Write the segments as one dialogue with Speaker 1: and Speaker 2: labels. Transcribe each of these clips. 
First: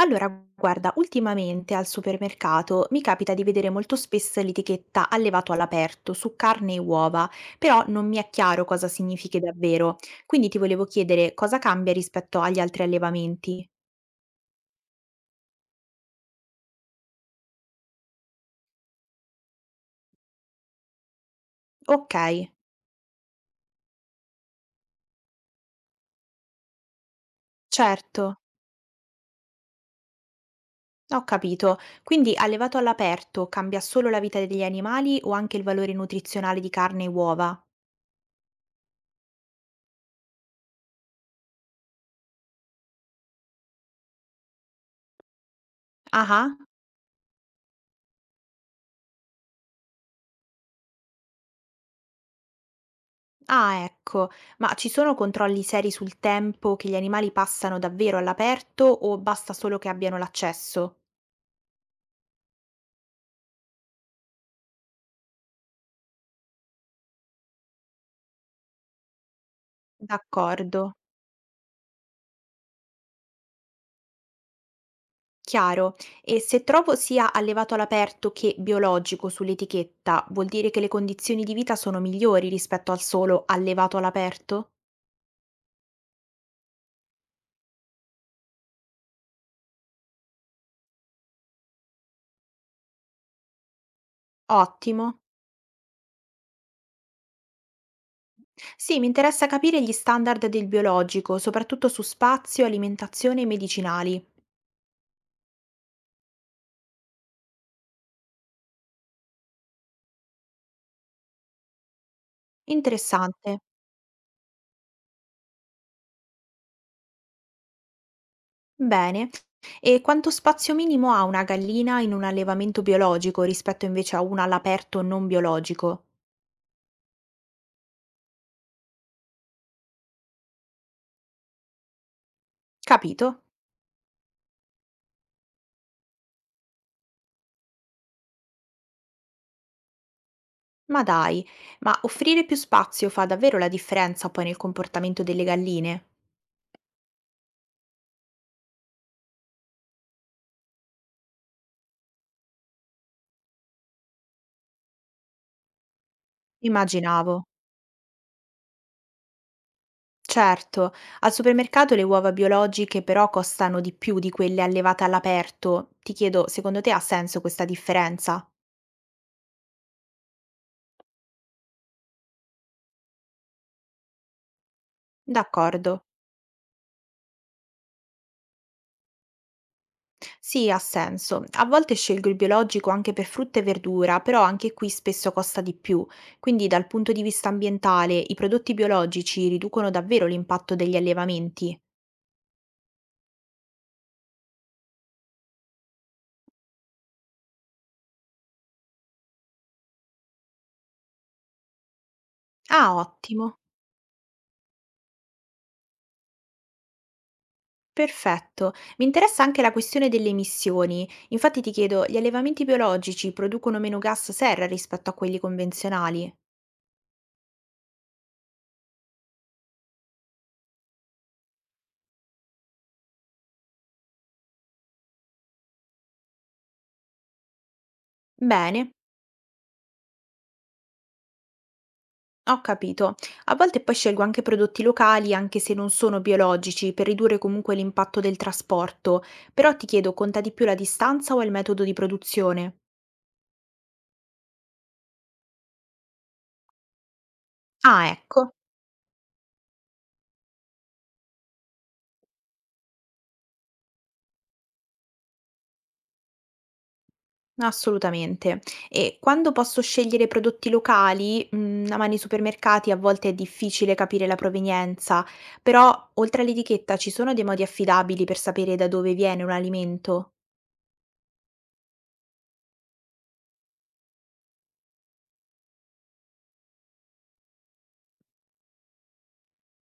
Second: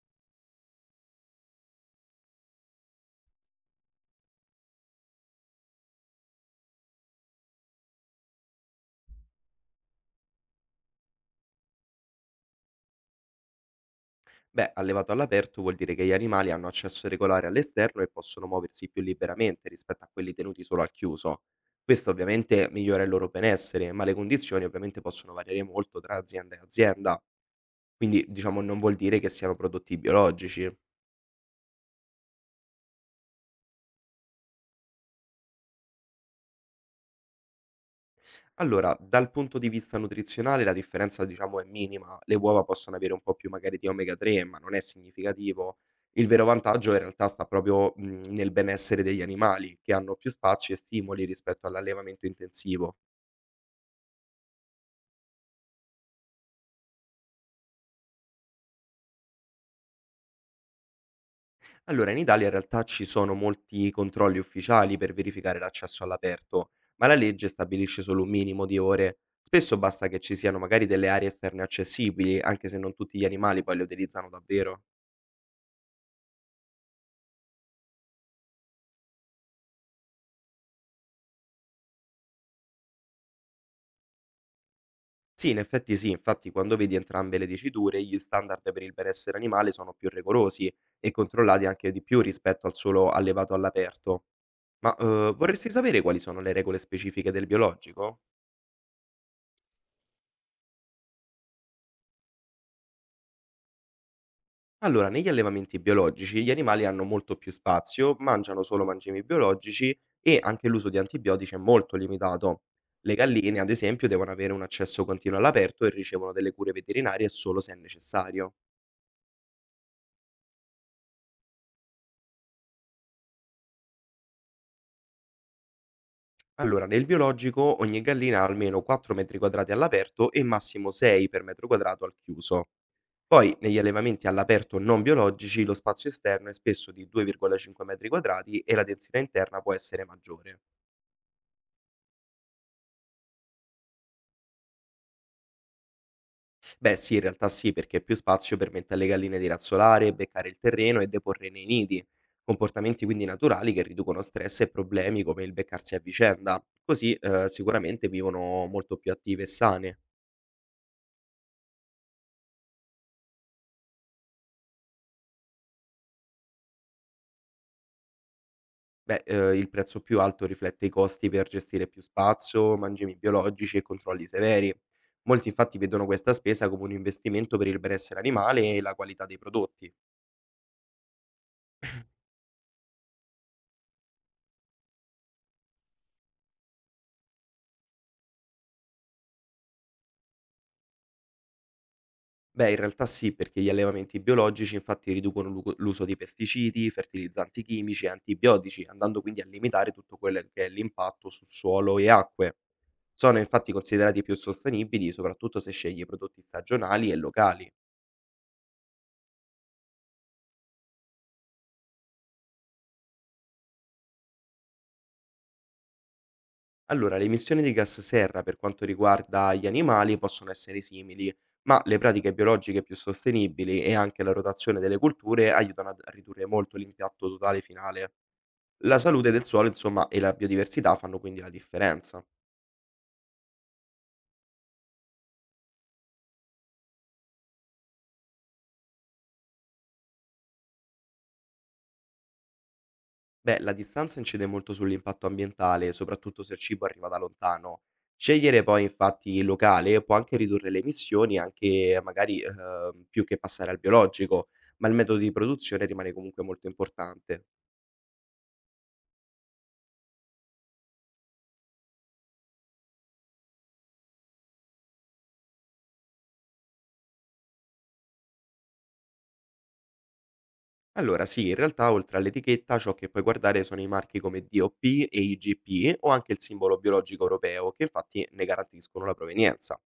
Speaker 1: Allora, guarda, ultimamente al supermercato mi capita di vedere molto spesso l'etichetta allevato all'aperto su carne e uova, però non mi è chiaro cosa significhi davvero. Quindi ti volevo chiedere cosa cambia rispetto agli altri allevamenti.
Speaker 2: Beh, allevato all'aperto vuol dire che gli animali hanno accesso regolare all'esterno e possono muoversi più liberamente rispetto a quelli tenuti solo al chiuso. Questo
Speaker 1: Ok,
Speaker 2: ovviamente migliora il loro benessere, ma le condizioni ovviamente possono variare molto tra azienda e azienda,
Speaker 1: certo,
Speaker 2: quindi diciamo non vuol dire che siano prodotti biologici.
Speaker 1: ho capito. Quindi allevato all'aperto cambia solo la vita degli animali o anche il valore nutrizionale di carne e uova?
Speaker 2: Allora, dal punto di vista nutrizionale la differenza diciamo è minima, le uova possono avere un po' più magari di omega 3, ma non è significativo. Il vero
Speaker 1: Ah.
Speaker 2: vantaggio in realtà sta proprio nel benessere degli animali, che hanno più spazi e stimoli rispetto all'allevamento intensivo.
Speaker 1: Ah, ecco, ma ci sono controlli seri sul tempo che gli animali passano davvero all'aperto o basta solo che abbiano l'accesso?
Speaker 2: Allora, in Italia in realtà ci sono molti controlli ufficiali per verificare l'accesso all'aperto, ma la legge stabilisce solo un minimo di ore. Spesso basta che ci siano
Speaker 1: D'accordo,
Speaker 2: magari delle aree esterne accessibili, anche se non tutti gli animali poi le utilizzano davvero.
Speaker 1: chiaro. E se trovo sia allevato all'aperto che biologico sull'etichetta, vuol dire che le condizioni di vita sono migliori rispetto al solo allevato all'aperto?
Speaker 2: Sì, in effetti sì, infatti quando vedi entrambe le diciture, gli standard per il benessere animale sono più rigorosi e controllati anche di più rispetto al solo allevato all'aperto. Ma
Speaker 1: Ottimo.
Speaker 2: eh, vorresti sapere quali sono le regole specifiche del biologico?
Speaker 1: Sì, mi interessa capire gli standard del biologico, soprattutto su spazio, alimentazione e medicinali.
Speaker 2: Allora, negli allevamenti biologici gli animali hanno molto più spazio, mangiano solo mangimi biologici e anche l'uso di antibiotici è molto limitato. Le
Speaker 1: Interessante.
Speaker 2: galline, ad esempio, devono avere un accesso continuo all'aperto e ricevono delle cure veterinarie solo se è necessario.
Speaker 1: Bene. E quanto spazio minimo ha una gallina in un allevamento biologico rispetto invece a una all'aperto non biologico?
Speaker 2: Allora, nel biologico ogni gallina ha almeno 4 metri quadrati all'aperto e massimo 6 per metro quadrato al chiuso.
Speaker 1: Capito?
Speaker 2: Poi, negli allevamenti all'aperto non biologici, lo spazio esterno è spesso di 2,5 metri quadrati e la densità interna può essere maggiore.
Speaker 1: Ma dai, ma offrire più spazio fa davvero la differenza poi nel comportamento delle galline?
Speaker 2: Beh, sì, in realtà sì, perché più spazio permette alle galline di razzolare, beccare il terreno e deporre nei nidi. Comportamenti quindi naturali che riducono stress e problemi come il beccarsi a vicenda. Così,
Speaker 1: Immaginavo.
Speaker 2: eh, sicuramente vivono molto più attive e sane.
Speaker 1: Certo, al supermercato le uova biologiche però costano di più di quelle allevate all'aperto. Ti chiedo, secondo te ha senso questa differenza?
Speaker 2: Beh, il prezzo più alto riflette i costi per gestire più spazio, mangimi biologici e controlli severi. Molti infatti
Speaker 1: D'accordo.
Speaker 2: vedono questa spesa come un investimento per il benessere animale e la qualità dei prodotti.
Speaker 1: Sì, ha senso. A volte scelgo il biologico anche per frutta e verdura, però anche qui spesso costa di più. Quindi dal punto di vista ambientale, i prodotti biologici riducono davvero l'impatto degli allevamenti.
Speaker 2: Beh, in realtà sì, perché gli allevamenti biologici infatti riducono l'uso di pesticidi, fertilizzanti chimici e antibiotici, andando quindi a limitare tutto quello che è l'impatto su suolo e acque.
Speaker 1: Ah,
Speaker 2: Sono
Speaker 1: ottimo.
Speaker 2: infatti considerati più sostenibili, soprattutto se scegli prodotti stagionali e locali.
Speaker 1: Perfetto. Mi interessa anche la questione delle emissioni. Infatti ti chiedo, gli allevamenti biologici producono meno gas serra rispetto a quelli convenzionali?
Speaker 2: Allora, le emissioni di gas serra per quanto riguarda gli animali possono essere simili, ma le pratiche biologiche più sostenibili e anche la rotazione delle culture aiutano a ridurre molto l'impatto totale finale.
Speaker 1: Bene.
Speaker 2: La salute del suolo, insomma, e la biodiversità fanno quindi la differenza.
Speaker 1: Ho capito. A volte poi scelgo anche prodotti locali, anche se non sono biologici, per ridurre comunque l'impatto del trasporto. Però ti chiedo, conta di più la distanza o il metodo di produzione?
Speaker 2: Beh, la distanza incide molto sull'impatto ambientale, soprattutto se il cibo arriva da lontano.
Speaker 1: Ah, ecco,
Speaker 2: Scegliere poi infatti il locale può anche ridurre le emissioni, anche magari più che passare al biologico, ma il metodo di produzione rimane comunque molto importante.
Speaker 1: assolutamente. E quando posso scegliere prodotti locali, a mani supermercati a volte è difficile capire la provenienza, però oltre all'etichetta ci sono dei modi affidabili per sapere da dove viene un alimento?
Speaker 2: Allora, sì, in realtà oltre all'etichetta ciò che puoi guardare sono i marchi come DOP e IGP o anche il simbolo biologico europeo, che infatti ne garantiscono la provenienza.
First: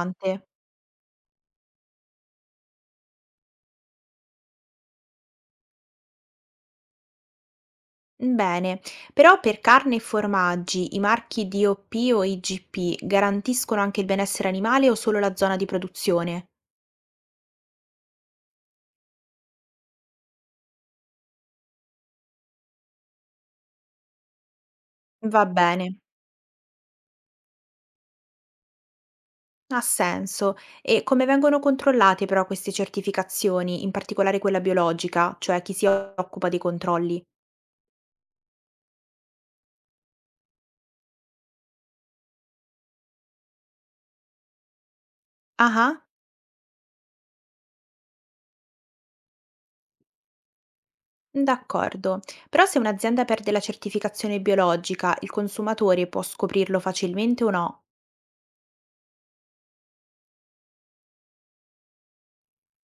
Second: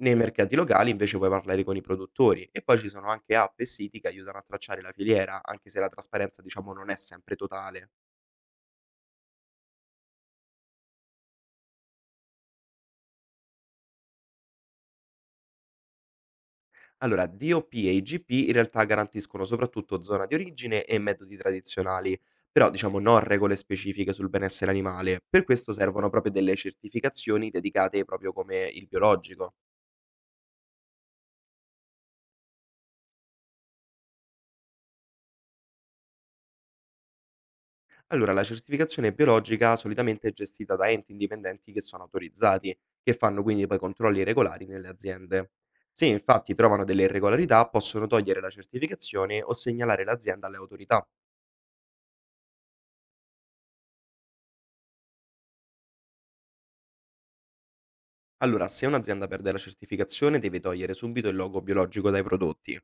Speaker 2: Nei mercati locali invece puoi parlare con i produttori e poi ci sono anche app e siti che aiutano a tracciare la filiera, anche se la trasparenza diciamo non è sempre totale.
Speaker 1: Bene, però per carne e formaggi i marchi DOP o IGP garantiscono anche il benessere animale o solo la zona di produzione?
Speaker 2: Allora, DOP e IGP in realtà garantiscono soprattutto zona di origine e metodi tradizionali, però diciamo non regole specifiche sul benessere animale,
Speaker 1: Va
Speaker 2: per questo
Speaker 1: bene,
Speaker 2: servono proprio delle certificazioni dedicate proprio come il biologico.
Speaker 1: ha senso. E come vengono controllate però queste certificazioni, in particolare quella biologica, cioè chi si occupa dei controlli?
Speaker 2: Allora, la certificazione biologica solitamente è gestita da enti indipendenti che sono autorizzati, che fanno quindi poi controlli regolari nelle aziende.
Speaker 1: Ah,
Speaker 2: Se infatti trovano delle irregolarità, possono togliere la certificazione o segnalare l'azienda alle autorità.
Speaker 1: d'accordo. Però se un'azienda perde la certificazione biologica, il consumatore può scoprirlo facilmente o no?
Speaker 2: Allora, se un'azienda perde la certificazione, deve togliere subito il logo biologico dai prodotti.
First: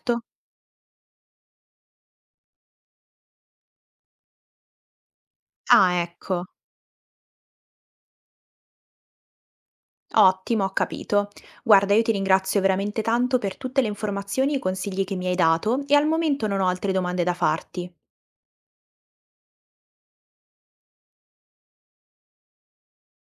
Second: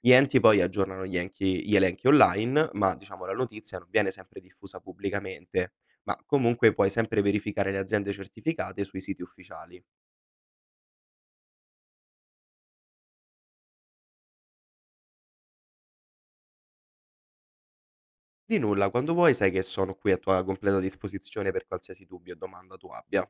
Speaker 2: Gli enti poi aggiornano gli, gli elenchi online, ma diciamo la notizia non viene sempre diffusa pubblicamente,
Speaker 1: Ah,
Speaker 2: ma
Speaker 1: ecco.
Speaker 2: comunque puoi sempre verificare le aziende certificate sui siti ufficiali.
Speaker 1: Ottimo, ho capito. Guarda, io ti ringrazio veramente tanto per tutte le informazioni e i consigli che mi hai dato e al momento non ho altre domande da farti.
Speaker 2: Di nulla, quando vuoi sai che sono qui a tua completa disposizione per qualsiasi dubbio o domanda tu abbia.